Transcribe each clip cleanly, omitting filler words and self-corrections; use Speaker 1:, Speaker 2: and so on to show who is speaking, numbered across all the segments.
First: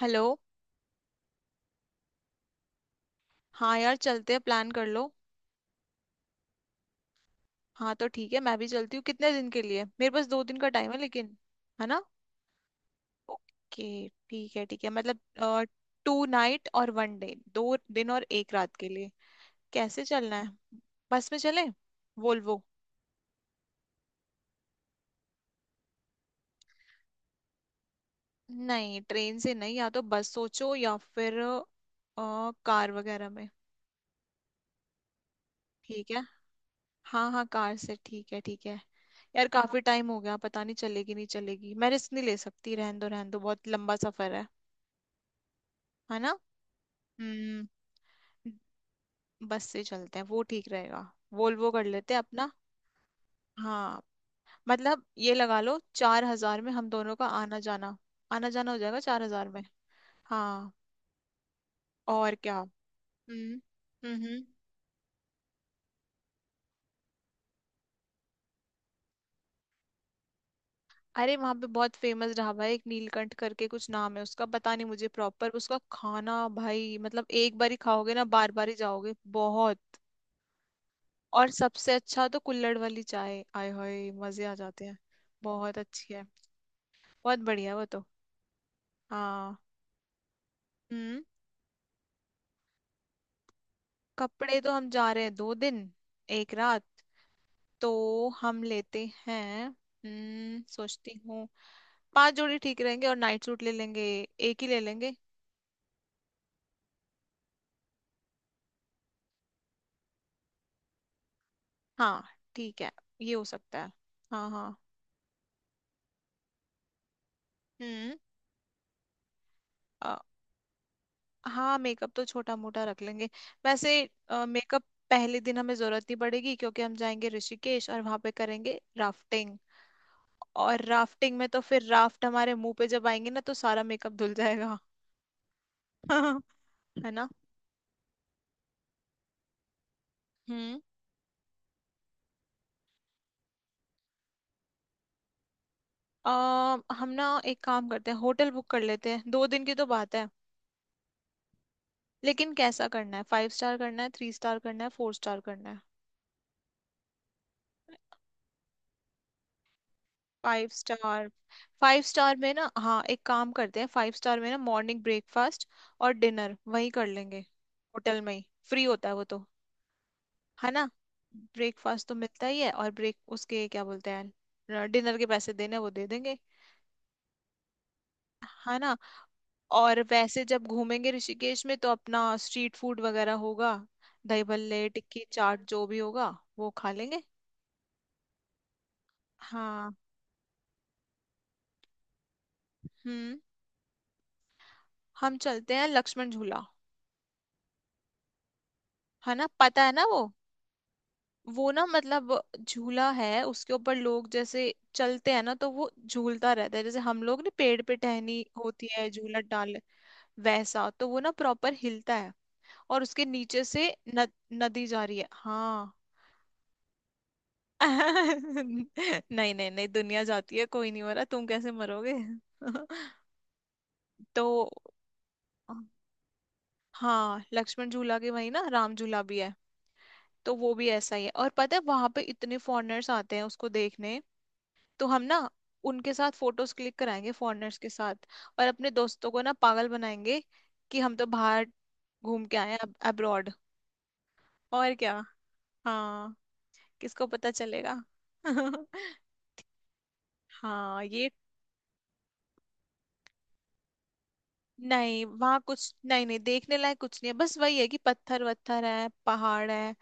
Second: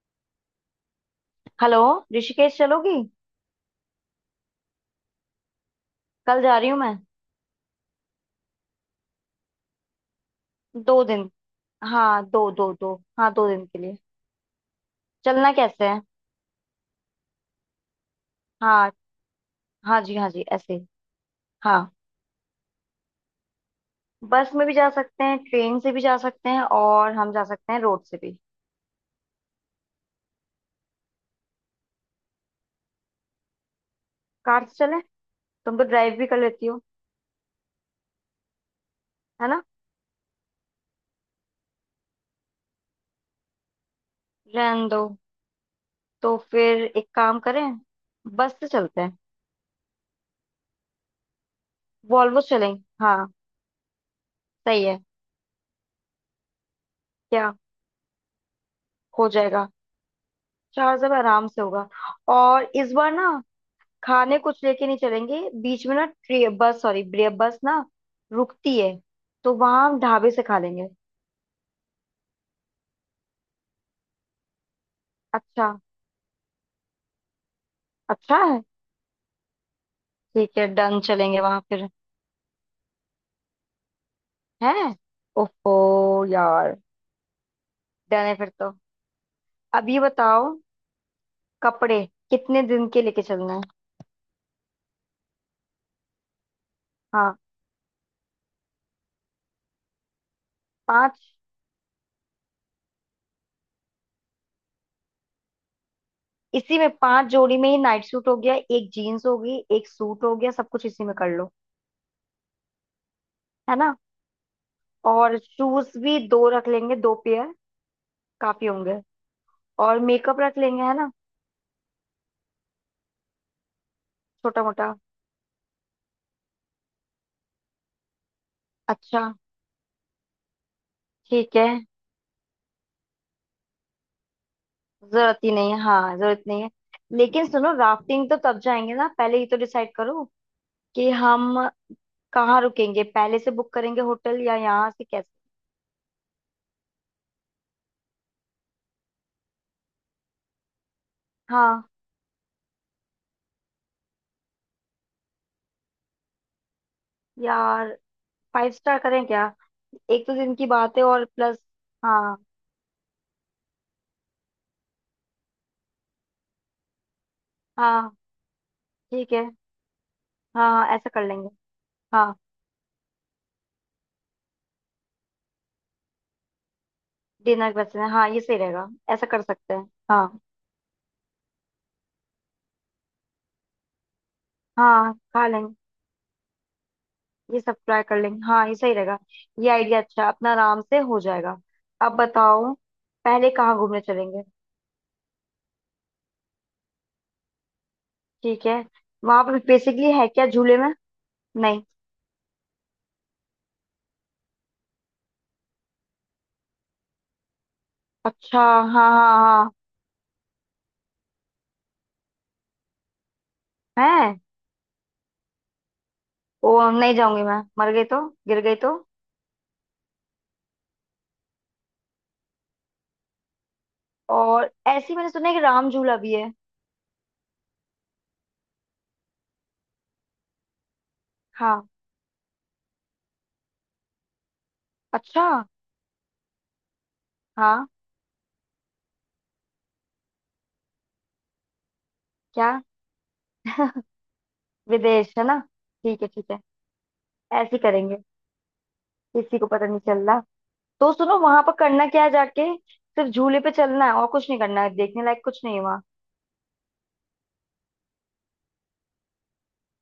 Speaker 1: Hello.
Speaker 2: Hello. Rishikesh चलोगी?
Speaker 1: हाँ यार, चलते हैं, प्लान कर लो।
Speaker 2: कल जा रही हूँ मैं।
Speaker 1: हाँ तो ठीक है, मैं भी चलती हूँ। कितने दिन के लिए? मेरे पास 2 दिन का टाइम
Speaker 2: दो
Speaker 1: है
Speaker 2: दिन
Speaker 1: लेकिन। है ना?
Speaker 2: हाँ दो दो दो। हाँ दो दिन के
Speaker 1: ओके
Speaker 2: लिए
Speaker 1: ठीक है ठीक है,
Speaker 2: चलना
Speaker 1: मतलब
Speaker 2: कैसे है?
Speaker 1: 2 नाइट और वन डे, 2 दिन और एक रात के
Speaker 2: हाँ।
Speaker 1: लिए।
Speaker 2: हाँ
Speaker 1: कैसे
Speaker 2: जी हाँ
Speaker 1: चलना
Speaker 2: जी ऐसे
Speaker 1: है?
Speaker 2: ही।
Speaker 1: बस में चलें?
Speaker 2: हाँ।
Speaker 1: वोल्वो?
Speaker 2: बस में भी जा सकते हैं, ट्रेन से भी जा सकते हैं, और हम जा सकते हैं रोड से भी।
Speaker 1: नहीं, ट्रेन से नहीं, या तो बस सोचो या फिर कार वगैरह में।
Speaker 2: कार से चलें? तुम तो
Speaker 1: ठीक
Speaker 2: ड्राइव
Speaker 1: है।
Speaker 2: भी कर लेती हो।
Speaker 1: हाँ हाँ, कार से, ठीक है ठीक है।
Speaker 2: है
Speaker 1: यार
Speaker 2: ना।
Speaker 1: काफी टाइम हो गया, पता नहीं चलेगी नहीं चलेगी, मैं रिस्क नहीं ले सकती, रहन दो रहन दो, बहुत लंबा सफर है।
Speaker 2: रहने दो।
Speaker 1: है ना?
Speaker 2: तो फिर एक काम करें,
Speaker 1: हम्म।
Speaker 2: बस से चलते हैं।
Speaker 1: बस से चलते हैं, वो ठीक रहेगा, वोल्वो कर लेते हैं
Speaker 2: वॉल्वो
Speaker 1: अपना।
Speaker 2: से चलेंगे, हाँ।
Speaker 1: हाँ।
Speaker 2: सही है।
Speaker 1: मतलब ये लगा लो, 4 हजार में हम दोनों का
Speaker 2: क्या?
Speaker 1: आना जाना। आना जाना हो जाएगा चार
Speaker 2: हो
Speaker 1: हजार में।
Speaker 2: जाएगा।
Speaker 1: हाँ।
Speaker 2: चार सब आराम से होगा।
Speaker 1: और क्या।
Speaker 2: और इस बार ना,
Speaker 1: हम्म।
Speaker 2: खाने
Speaker 1: हम्म।
Speaker 2: कुछ लेके नहीं चलेंगे बीच में ना। ट्रे बस सॉरी ब्रे बस ना रुकती है, तो वहां हम ढाबे से खा लेंगे।
Speaker 1: अरे वहां पे बहुत फेमस ढाबा है, एक नीलकंठ करके कुछ नाम है उसका, पता नहीं मुझे प्रॉपर।
Speaker 2: अच्छा।
Speaker 1: उसका खाना भाई, मतलब एक बार ही खाओगे ना,
Speaker 2: अच्छा
Speaker 1: बार
Speaker 2: है।
Speaker 1: बार ही जाओगे, बहुत।
Speaker 2: ठीक है डन, चलेंगे
Speaker 1: और
Speaker 2: वहां फिर।
Speaker 1: सबसे अच्छा तो कुल्हड़ वाली चाय, आय हाय मजे आ
Speaker 2: है।
Speaker 1: जाते हैं।
Speaker 2: ओफो
Speaker 1: बहुत अच्छी है।
Speaker 2: यार।
Speaker 1: बहुत बढ़िया है वो तो।
Speaker 2: डन है फिर तो।
Speaker 1: हाँ।
Speaker 2: अब ये बताओ,
Speaker 1: हम्म।
Speaker 2: कपड़े कितने दिन के लेके चलना है?
Speaker 1: कपड़े तो हम जा रहे हैं 2 दिन, एक रात।
Speaker 2: हाँ।
Speaker 1: तो हम लेते हैं,
Speaker 2: पांच।
Speaker 1: सोचती हूँ। 5 जोड़ी ठीक रहेंगे, और नाइट सूट ले लेंगे। एक ही ले लेंगे।
Speaker 2: इसी में 5 जोड़ी में ही नाइट सूट हो गया, एक जीन्स हो गई, एक सूट हो गया, सब कुछ इसी में कर लो।
Speaker 1: हाँ। ठीक है। ये हो
Speaker 2: है
Speaker 1: सकता है।
Speaker 2: ना।
Speaker 1: हाँ हाँ।
Speaker 2: और शूज भी दो रख लेंगे, 2 पेयर
Speaker 1: हम्म।
Speaker 2: काफी होंगे। और
Speaker 1: अ,
Speaker 2: मेकअप रख लेंगे, है ना।
Speaker 1: हाँ, मेकअप तो छोटा मोटा रख लेंगे। वैसे
Speaker 2: छोटा
Speaker 1: मेकअप
Speaker 2: मोटा।
Speaker 1: पहले दिन हमें जरूरत नहीं पड़ेगी, क्योंकि हम जाएंगे ऋषिकेश और वहां पे करेंगे
Speaker 2: अच्छा।
Speaker 1: राफ्टिंग। और राफ्टिंग में
Speaker 2: ठीक
Speaker 1: तो
Speaker 2: है।
Speaker 1: फिर राफ्ट हमारे मुंह पे जब आएंगे ना, तो सारा मेकअप धुल जाएगा।
Speaker 2: जरूरत ही नहीं है, हाँ जरूरत नहीं है।
Speaker 1: है ना?
Speaker 2: लेकिन सुनो, राफ्टिंग तो तब जाएंगे ना, पहले ये तो डिसाइड करो
Speaker 1: हम्म।
Speaker 2: कि हम कहाँ रुकेंगे। पहले से बुक करेंगे होटल या यहाँ से कैसे?
Speaker 1: अ, हम ना एक काम करते हैं, होटल बुक कर लेते हैं, 2 दिन की तो बात है।
Speaker 2: हाँ।
Speaker 1: लेकिन कैसा करना है, 5 स्टार करना है, 3 स्टार करना है, 4 स्टार करना है?
Speaker 2: यार 5 स्टार करें क्या? एक तो दिन की
Speaker 1: फाइव
Speaker 2: बात है और
Speaker 1: स्टार।
Speaker 2: प्लस।
Speaker 1: 5 स्टार
Speaker 2: हाँ।
Speaker 1: में ना, हाँ, एक काम करते हैं, 5 स्टार में ना मॉर्निंग ब्रेकफास्ट और डिनर वहीं कर लेंगे।
Speaker 2: हाँ
Speaker 1: होटल में ही फ्री होता है वो
Speaker 2: ठीक
Speaker 1: तो।
Speaker 2: है। हाँ
Speaker 1: है ना?
Speaker 2: हाँ ऐसा कर लेंगे।
Speaker 1: ब्रेकफास्ट तो
Speaker 2: हाँ।
Speaker 1: मिलता ही है, और ब्रेक उसके क्या बोलते हैं, डिनर के पैसे देने हैं, वो दे देंगे।
Speaker 2: डिनर वैसे, हाँ ये सही
Speaker 1: है
Speaker 2: रहेगा।
Speaker 1: ना?
Speaker 2: ऐसा कर सकते हैं।
Speaker 1: और
Speaker 2: हाँ।
Speaker 1: वैसे जब घूमेंगे ऋषिकेश में, तो अपना स्ट्रीट फूड वगैरह होगा। दही भल्ले
Speaker 2: हाँ
Speaker 1: टिक्की
Speaker 2: खा
Speaker 1: चाट
Speaker 2: लेंगे।
Speaker 1: जो भी होगा वो खा लेंगे।
Speaker 2: ये सब ट्राई कर लेंगे, हाँ ये सही रहेगा। ये
Speaker 1: हाँ।
Speaker 2: आइडिया अच्छा है, अपना आराम से हो जाएगा। अब बताओ,
Speaker 1: हम्म।
Speaker 2: पहले कहाँ घूमने चलेंगे?
Speaker 1: हम चलते हैं लक्ष्मण झूला।
Speaker 2: ठीक है।
Speaker 1: है
Speaker 2: वहां
Speaker 1: ना,
Speaker 2: पर
Speaker 1: पता है ना
Speaker 2: बेसिकली
Speaker 1: वो?
Speaker 2: है क्या झूले में?
Speaker 1: वो
Speaker 2: नहीं।
Speaker 1: ना, मतलब झूला है, उसके ऊपर लोग जैसे चलते हैं ना, तो वो झूलता रहता है। जैसे हम लोग ना पेड़ पे टहनी
Speaker 2: अच्छा।
Speaker 1: होती है
Speaker 2: हाँ
Speaker 1: झूला
Speaker 2: हाँ
Speaker 1: डाल, वैसा। तो वो ना प्रॉपर हिलता है, और उसके नीचे से
Speaker 2: हाँ।
Speaker 1: न,
Speaker 2: है।
Speaker 1: नदी जा रही है, हाँ।
Speaker 2: ओ नहीं, जाऊंगी मैं। मर गई तो? गिर गई तो?
Speaker 1: नहीं नहीं नहीं, दुनिया जाती है, कोई नहीं मरा, तुम कैसे मरोगे। तो
Speaker 2: और ऐसी मैंने सुना है कि राम झूला भी है।
Speaker 1: हाँ, लक्ष्मण झूला के वही ना राम झूला भी है, तो वो भी ऐसा ही है। और पता है
Speaker 2: हाँ।
Speaker 1: वहां पे इतने फॉरेनर्स आते हैं उसको देखने, तो हम ना
Speaker 2: अच्छा।
Speaker 1: उनके साथ फोटोज क्लिक कराएंगे, फॉरेनर्स
Speaker 2: हाँ।
Speaker 1: के साथ। और अपने दोस्तों को ना पागल बनाएंगे कि हम तो बाहर घूम के
Speaker 2: क्या?
Speaker 1: आए हैं, अब्रॉड। और क्या।
Speaker 2: विदेश है ना। ठीक है
Speaker 1: हाँ।
Speaker 2: ठीक है।
Speaker 1: किसको पता
Speaker 2: ऐसे ही
Speaker 1: चलेगा?
Speaker 2: करेंगे। किसी को पता नहीं चल रहा।
Speaker 1: हाँ
Speaker 2: तो
Speaker 1: ये।
Speaker 2: सुनो, वहां पर करना क्या है, जाके सिर्फ झूले पे चलना है और कुछ नहीं करना है, देखने
Speaker 1: नहीं
Speaker 2: लायक
Speaker 1: वहां
Speaker 2: कुछ नहीं है
Speaker 1: कुछ
Speaker 2: वहाँ।
Speaker 1: नहीं, नहीं देखने लायक कुछ नहीं है, बस वही है कि पत्थर वत्थर है, पहाड़ है,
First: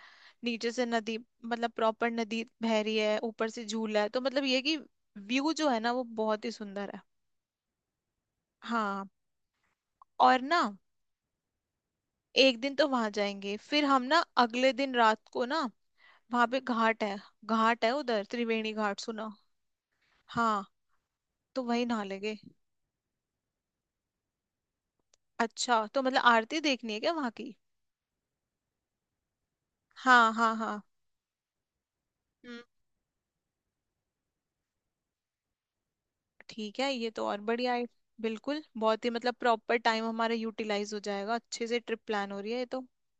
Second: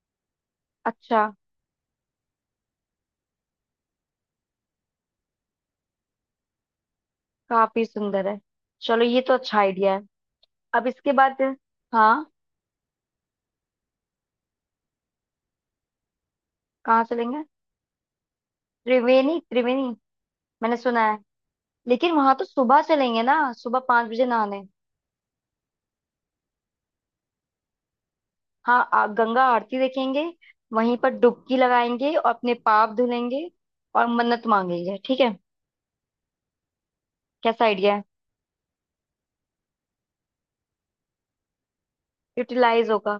Speaker 1: नीचे से नदी।
Speaker 2: अच्छा।
Speaker 1: मतलब प्रॉपर नदी बह रही है, ऊपर से झूला है, तो मतलब ये है कि व्यू जो है ना, वो बहुत ही सुंदर है।
Speaker 2: काफी सुंदर है।
Speaker 1: हाँ।
Speaker 2: चलो, ये तो अच्छा आइडिया है।
Speaker 1: और ना,
Speaker 2: अब इसके बाद। हाँ।
Speaker 1: एक दिन तो वहां जाएंगे, फिर हम ना अगले दिन रात को ना वहां पे घाट
Speaker 2: कहाँ
Speaker 1: है।
Speaker 2: चलेंगे?
Speaker 1: घाट है उधर, त्रिवेणी घाट सुना।
Speaker 2: त्रिवेणी त्रिवेणी।
Speaker 1: हाँ।
Speaker 2: मैंने सुना है।
Speaker 1: तो वही नहा
Speaker 2: लेकिन वहां
Speaker 1: लेंगे।
Speaker 2: तो सुबह चलेंगे ना, सुबह 5 बजे नहाने।
Speaker 1: अच्छा, तो मतलब आरती देखनी है क्या वहां की?
Speaker 2: हाँ गंगा आरती देखेंगे।
Speaker 1: हाँ हाँ हाँ।
Speaker 2: वहीं पर डुबकी लगाएंगे और अपने पाप धुलेंगे, और मन्नत मांगेंगे, ठीक है।
Speaker 1: ठीक है, ये तो और
Speaker 2: कैसा
Speaker 1: बढ़िया है।
Speaker 2: आइडिया है?
Speaker 1: बिल्कुल बहुत ही, मतलब प्रॉपर टाइम हमारा यूटिलाइज हो जाएगा अच्छे से, ट्रिप प्लान हो रही है ये तो।
Speaker 2: यूटिलाइज होगा।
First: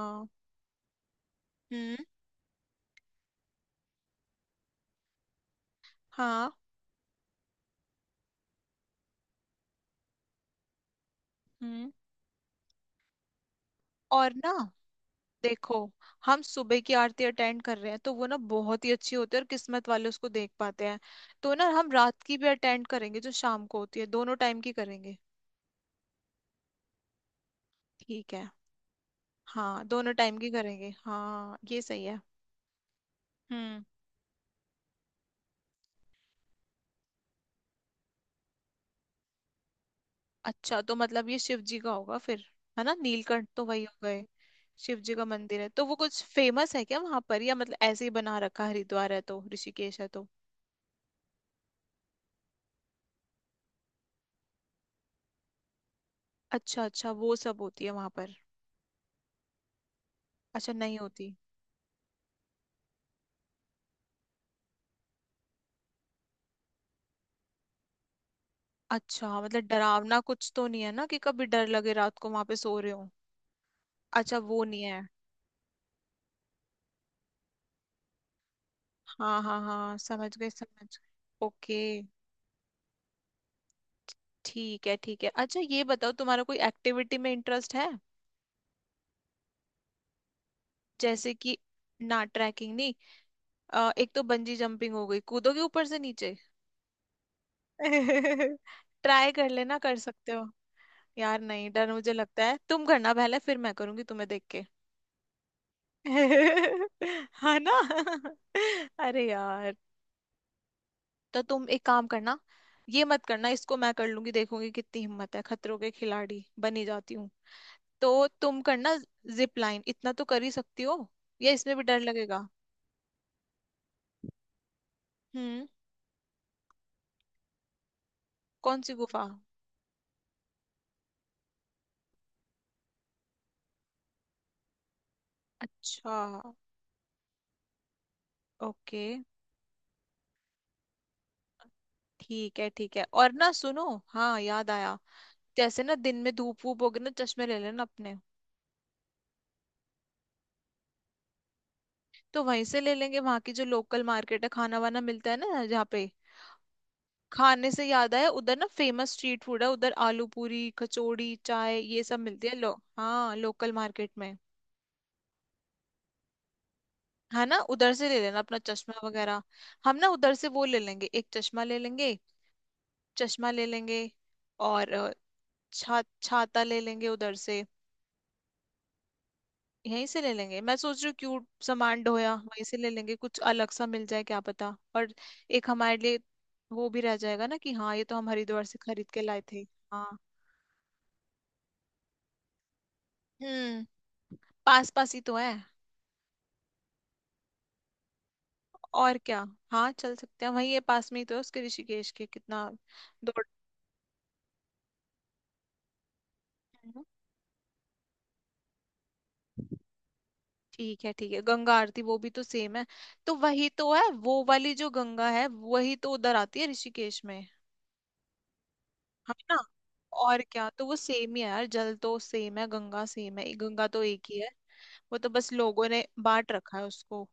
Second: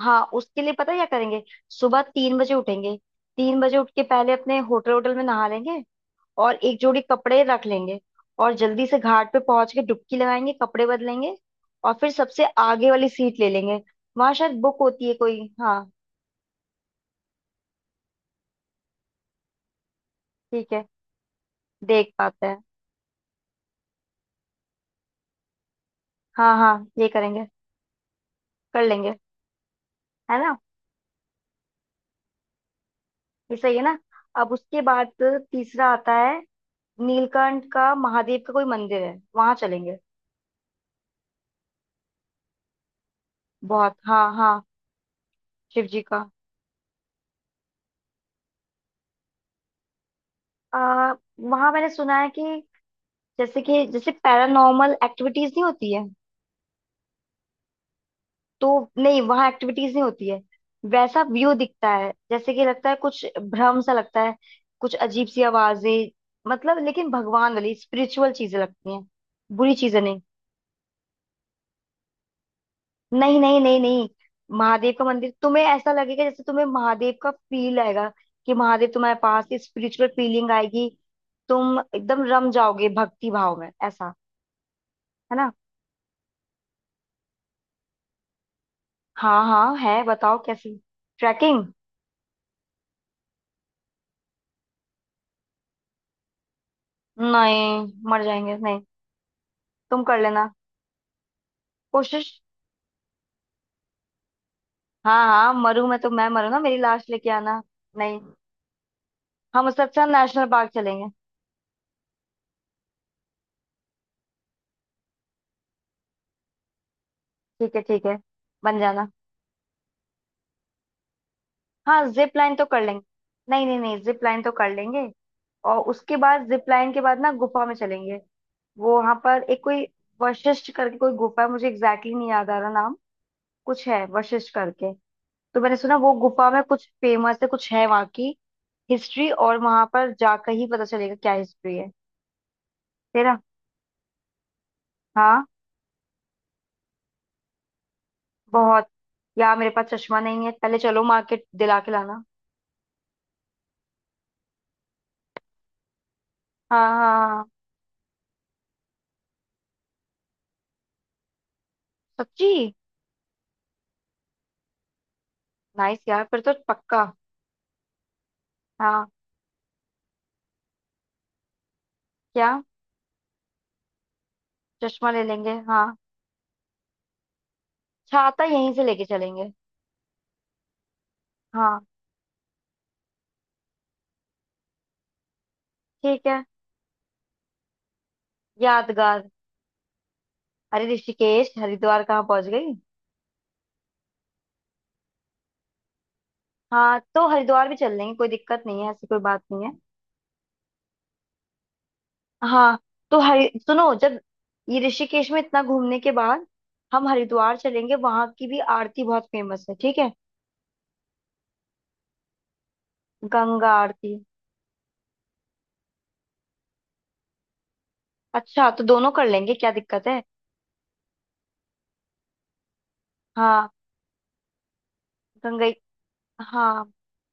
Speaker 2: हाँ उसके लिए पता है क्या करेंगे?
Speaker 1: हम्म।
Speaker 2: सुबह 3 बजे उठेंगे। 3 बजे उठ के पहले अपने होटल होटल में नहा लेंगे।
Speaker 1: हाँ।
Speaker 2: और 1 जोड़ी कपड़े रख लेंगे। और जल्दी से घाट पे पहुंच के डुबकी लगाएंगे, कपड़े बदलेंगे।
Speaker 1: हम्म।
Speaker 2: और फिर सबसे आगे वाली सीट ले लेंगे। वहां
Speaker 1: और ना
Speaker 2: शायद बुक होती है कोई,
Speaker 1: देखो,
Speaker 2: हाँ।
Speaker 1: हम सुबह की आरती अटेंड कर रहे हैं, तो वो ना बहुत ही अच्छी होती है और किस्मत वाले उसको देख
Speaker 2: ठीक है।
Speaker 1: पाते हैं। तो ना हम
Speaker 2: देख
Speaker 1: रात की भी
Speaker 2: पाते हैं।
Speaker 1: अटेंड करेंगे, जो शाम को होती है, दोनों टाइम की करेंगे।
Speaker 2: हाँ हाँ ये करेंगे।
Speaker 1: ठीक है।
Speaker 2: कर लेंगे।
Speaker 1: हाँ दोनों टाइम
Speaker 2: है
Speaker 1: की
Speaker 2: ना।
Speaker 1: करेंगे, हाँ ये सही है।
Speaker 2: ये सही
Speaker 1: हम्म।
Speaker 2: है ना। अब उसके बाद तीसरा आता है, नीलकंठ का, महादेव का कोई मंदिर है, वहां चलेंगे।
Speaker 1: अच्छा तो मतलब ये शिव जी का होगा फिर, है ना? नीलकंठ तो वही हो
Speaker 2: बहुत,
Speaker 1: गए।
Speaker 2: हाँ हाँ।
Speaker 1: शिव जी का मंदिर है,
Speaker 2: शिव
Speaker 1: तो वो
Speaker 2: जी
Speaker 1: कुछ
Speaker 2: का
Speaker 1: फेमस है क्या वहां पर, या मतलब ऐसे ही बना रखा है, हरिद्वार है तो ऋषिकेश है तो।
Speaker 2: आ, वहां मैंने सुना है कि जैसे पैरानॉर्मल एक्टिविटीज नहीं होती है।
Speaker 1: अच्छा अच्छा, वो सब होती है वहां पर।
Speaker 2: तो नहीं, वहां एक्टिविटीज नहीं होती है।
Speaker 1: अच्छा, नहीं
Speaker 2: वैसा
Speaker 1: होती।
Speaker 2: व्यू दिखता है, जैसे कि लगता है कुछ भ्रम सा लगता है, कुछ अजीब सी आवाजें, मतलब लेकिन भगवान वाली स्पिरिचुअल चीजें लगती हैं।
Speaker 1: अच्छा, मतलब
Speaker 2: बुरी चीजें नहीं।
Speaker 1: डरावना कुछ तो नहीं है ना, कि कभी डर लगे रात को वहां पे सो रहे हो।
Speaker 2: नहीं नहीं नहीं नहीं।
Speaker 1: अच्छा वो नहीं
Speaker 2: महादेव
Speaker 1: है।
Speaker 2: का मंदिर, तुम्हें ऐसा लगेगा जैसे तुम्हें महादेव का फील आएगा, कि महादेव तुम्हारे
Speaker 1: हाँ
Speaker 2: पास,
Speaker 1: हाँ हाँ,
Speaker 2: स्पिरिचुअल
Speaker 1: समझ गए
Speaker 2: फीलिंग
Speaker 1: समझ
Speaker 2: आएगी।
Speaker 1: गए, ओके।
Speaker 2: तुम एकदम रम जाओगे भक्ति भाव में ऐसा।
Speaker 1: ठीक है ठीक है।
Speaker 2: है ना।
Speaker 1: अच्छा ये बताओ, तुम्हारा कोई एक्टिविटी में इंटरेस्ट है?
Speaker 2: हाँ हाँ है, बताओ कैसी।
Speaker 1: जैसे कि,
Speaker 2: ट्रैकिंग।
Speaker 1: ना ट्रैकिंग नहीं, एक तो बंजी जंपिंग हो गई, कूदोगे ऊपर से नीचे।
Speaker 2: नहीं मर जाएंगे नहीं।
Speaker 1: ट्राई कर लेना, कर
Speaker 2: तुम कर
Speaker 1: सकते हो।
Speaker 2: लेना
Speaker 1: यार नहीं, डर मुझे
Speaker 2: कोशिश।
Speaker 1: लगता है, तुम करना पहले, फिर मैं करूंगी तुम्हें देख के।
Speaker 2: हाँ हाँ मरू, मैं तो मैं मरू ना, मेरी लाश लेके
Speaker 1: है
Speaker 2: आना।
Speaker 1: ना?
Speaker 2: नहीं,
Speaker 1: अरे
Speaker 2: हम
Speaker 1: यार।
Speaker 2: उससे अच्छा नेशनल पार्क चलेंगे।
Speaker 1: तो तुम एक काम करना, ये मत करना, इसको मैं कर लूंगी, देखूंगी कितनी हिम्मत है, खतरों के खिलाड़ी बनी जाती हूँ।
Speaker 2: ठीक है ठीक है।
Speaker 1: तो तुम
Speaker 2: बन
Speaker 1: करना
Speaker 2: जाना।
Speaker 1: जिप लाइन, इतना तो कर ही सकती हो, या इसमें भी डर
Speaker 2: हाँ जिप
Speaker 1: लगेगा?
Speaker 2: लाइन तो कर लेंगे। नहीं नहीं नहीं, जिप लाइन तो कर लेंगे।
Speaker 1: हम्म।
Speaker 2: और उसके बाद जिप लाइन के बाद ना गुफा में चलेंगे।
Speaker 1: कौन सी
Speaker 2: वो वहां
Speaker 1: गुफा?
Speaker 2: पर एक कोई वशिष्ठ करके कोई गुफा है, मुझे एग्जैक्टली नहीं याद आ रहा नाम। कुछ है वशिष्ठ करके। तो मैंने सुना वो
Speaker 1: अच्छा।
Speaker 2: गुफा में कुछ फेमस है, कुछ है वहां की
Speaker 1: ओके।
Speaker 2: हिस्ट्री, और वहां पर जाकर ही पता चलेगा क्या हिस्ट्री है।
Speaker 1: ठीक है ठीक है। और
Speaker 2: तेरा।
Speaker 1: ना सुनो, हाँ याद आया,
Speaker 2: हाँ।
Speaker 1: जैसे ना दिन में धूप वूप होगी ना, चश्मे ले लेना अपने।
Speaker 2: बहुत। यार मेरे पास चश्मा नहीं है, पहले चलो मार्केट दिला के लाना।
Speaker 1: तो वहीं से ले लेंगे, वहां की जो लोकल मार्केट है, खाना वाना मिलता है ना जहाँ पे।
Speaker 2: हाँ हाँ हाँ।
Speaker 1: खाने से याद आया, उधर ना फेमस स्ट्रीट फूड है, उधर आलू पूरी कचौड़ी चाय ये सब मिलती
Speaker 2: सच्ची?
Speaker 1: है, लो। हाँ, लोकल मार्केट में।
Speaker 2: नाइस यार, फिर तो पक्का।
Speaker 1: है ना, उधर से ले लेना अपना चश्मा
Speaker 2: हाँ।
Speaker 1: वगैरह। हम ना उधर से वो ले लेंगे, एक चश्मा ले लेंगे।
Speaker 2: क्या?
Speaker 1: चश्मा ले लेंगे। और
Speaker 2: चश्मा ले लेंगे, हाँ।
Speaker 1: छा छाता ले लेंगे उधर से,
Speaker 2: छाता यहीं से लेके चलेंगे।
Speaker 1: यहीं से ले लेंगे। मैं सोच रही हूँ, क्यूट
Speaker 2: हाँ।
Speaker 1: सामान डोया, वहीं से ले लेंगे, कुछ अलग सा मिल जाए क्या पता, और एक हमारे लिए।
Speaker 2: ठीक है।
Speaker 1: वो भी रह जाएगा ना कि हाँ, ये तो हम हरिद्वार से खरीद के
Speaker 2: यादगार।
Speaker 1: लाए थे। हाँ।
Speaker 2: अरे ऋषिकेश, हरिद्वार कहाँ पहुंच गई।
Speaker 1: हम्म। पास पास ही तो है।
Speaker 2: हाँ तो हरिद्वार भी चल लेंगे, कोई दिक्कत नहीं है, ऐसी
Speaker 1: और
Speaker 2: कोई
Speaker 1: क्या।
Speaker 2: बात नहीं है।
Speaker 1: हाँ चल सकते हैं, वहीं ये पास में ही तो है उसके, ऋषिकेश के कितना
Speaker 2: हाँ तो
Speaker 1: दौड़।
Speaker 2: हरि, सुनो जब ये ऋषिकेश में इतना घूमने के बाद
Speaker 1: हम्म,
Speaker 2: हम हरिद्वार चलेंगे, वहां की भी आरती बहुत फेमस है, ठीक है।
Speaker 1: ठीक है ठीक है, गंगा आरती वो भी तो सेम है। तो वही
Speaker 2: गंगा
Speaker 1: तो है,
Speaker 2: आरती,
Speaker 1: वो वाली जो गंगा है, वही तो उधर आती है ऋषिकेश में।
Speaker 2: अच्छा तो दोनों कर
Speaker 1: है
Speaker 2: लेंगे,
Speaker 1: ना?
Speaker 2: क्या दिक्कत है।
Speaker 1: और क्या, तो वो सेम ही है यार, जल तो सेम है, गंगा सेम है,
Speaker 2: हाँ।
Speaker 1: गंगा तो एक ही है। वो तो बस
Speaker 2: गंगा।
Speaker 1: लोगों ने बांट रखा
Speaker 2: हाँ।
Speaker 1: है उसको।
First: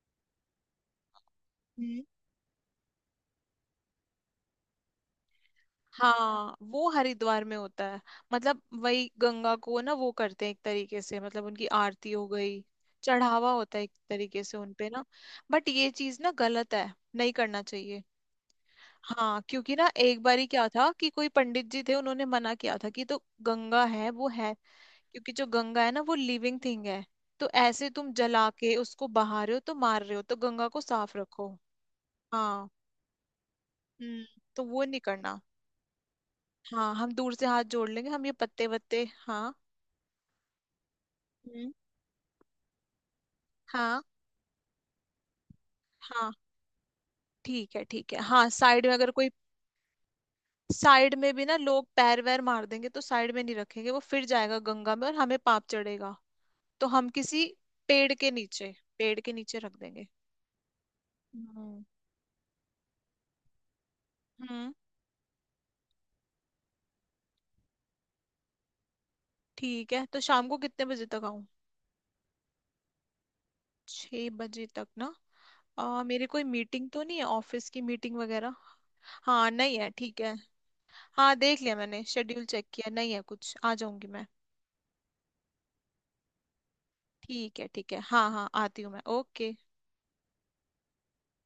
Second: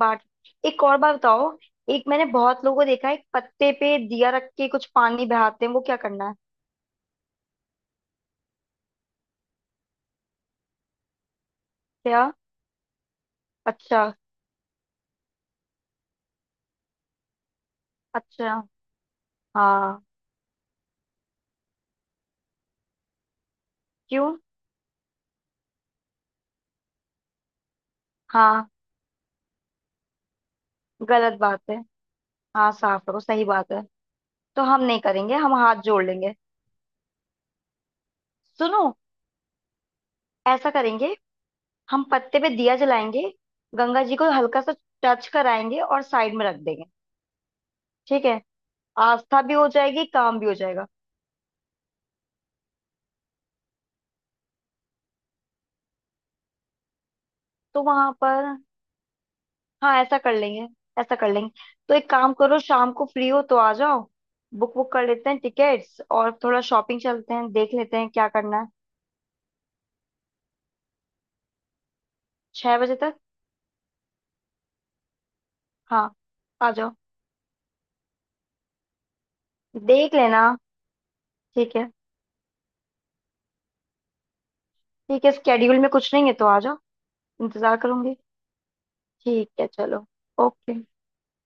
Speaker 2: बाट। एक और बात बताओ,
Speaker 1: हम्म।
Speaker 2: एक मैंने बहुत लोगों को देखा है, एक पत्ते पे दिया रख के कुछ पानी बहाते हैं, वो क्या करना है?
Speaker 1: हाँ, वो हरिद्वार में होता है। मतलब वही गंगा को ना वो करते हैं एक तरीके से, मतलब उनकी आरती
Speaker 2: क्या?
Speaker 1: हो गई, चढ़ावा होता है एक
Speaker 2: अच्छा।
Speaker 1: तरीके से उनपे ना। बट ये चीज ना गलत है, नहीं करना चाहिए।
Speaker 2: अच्छा।
Speaker 1: हाँ, क्योंकि ना
Speaker 2: हाँ।
Speaker 1: एक बार ही क्या था कि कोई पंडित जी थे, उन्होंने मना किया था कि, तो गंगा है वो
Speaker 2: क्यों?
Speaker 1: है। क्योंकि जो गंगा है ना, वो लिविंग थिंग है। तो ऐसे तुम जला
Speaker 2: हाँ
Speaker 1: के उसको बहा रहे हो तो मार रहे हो, तो गंगा को साफ
Speaker 2: गलत
Speaker 1: रखो।
Speaker 2: बात है।
Speaker 1: हाँ।
Speaker 2: हाँ साफ रखो, सही बात है।
Speaker 1: हम्म। तो
Speaker 2: तो
Speaker 1: वो
Speaker 2: हम नहीं
Speaker 1: नहीं
Speaker 2: करेंगे,
Speaker 1: करना।
Speaker 2: हम हाथ जोड़ लेंगे।
Speaker 1: हाँ, हम दूर से हाथ जोड़ लेंगे, हम ये पत्ते
Speaker 2: सुनो,
Speaker 1: वत्ते, हाँ।
Speaker 2: ऐसा करेंगे,
Speaker 1: हम्म।
Speaker 2: हम पत्ते पे दिया जलाएंगे,
Speaker 1: हाँ
Speaker 2: गंगा जी को हल्का सा टच कराएंगे और
Speaker 1: हाँ
Speaker 2: साइड में रख देंगे।
Speaker 1: ठीक है ठीक है,
Speaker 2: ठीक है।
Speaker 1: हाँ, साइड में, अगर कोई
Speaker 2: आस्था भी हो जाएगी, काम भी हो जाएगा।
Speaker 1: साइड में भी ना, लोग पैर वैर मार देंगे, तो साइड में नहीं रखेंगे, वो फिर जाएगा गंगा में और हमें पाप चढ़ेगा। तो हम किसी
Speaker 2: तो
Speaker 1: पेड़
Speaker 2: वहां
Speaker 1: के
Speaker 2: पर।
Speaker 1: नीचे, पेड़ के नीचे रख
Speaker 2: हाँ
Speaker 1: देंगे।
Speaker 2: ऐसा कर लेंगे। ऐसा कर लेंगे।
Speaker 1: हम्म।
Speaker 2: तो एक काम करो, शाम को फ्री हो तो आ जाओ,
Speaker 1: हम्म।
Speaker 2: बुक बुक कर लेते हैं टिकट्स, और थोड़ा शॉपिंग चलते हैं, देख लेते हैं क्या करना है।
Speaker 1: ठीक है, तो शाम को कितने बजे तक आऊं?
Speaker 2: 6 बजे तक।
Speaker 1: 6 बजे तक ना।
Speaker 2: हाँ
Speaker 1: मेरे कोई
Speaker 2: आ
Speaker 1: मीटिंग
Speaker 2: जाओ,
Speaker 1: तो नहीं है, ऑफिस की मीटिंग वगैरह। हाँ नहीं है,
Speaker 2: देख
Speaker 1: ठीक है।
Speaker 2: लेना।
Speaker 1: हाँ देख लिया
Speaker 2: ठीक है
Speaker 1: मैंने, शेड्यूल चेक किया, नहीं है कुछ, आ जाऊंगी मैं।
Speaker 2: ठीक है, स्केड्यूल में कुछ नहीं है तो आ जाओ।
Speaker 1: ठीक है
Speaker 2: इंतजार
Speaker 1: ठीक है,
Speaker 2: करूंगी।
Speaker 1: हाँ हाँ, आती हूँ मैं,
Speaker 2: ठीक
Speaker 1: ओके।
Speaker 2: है चलो। ओके।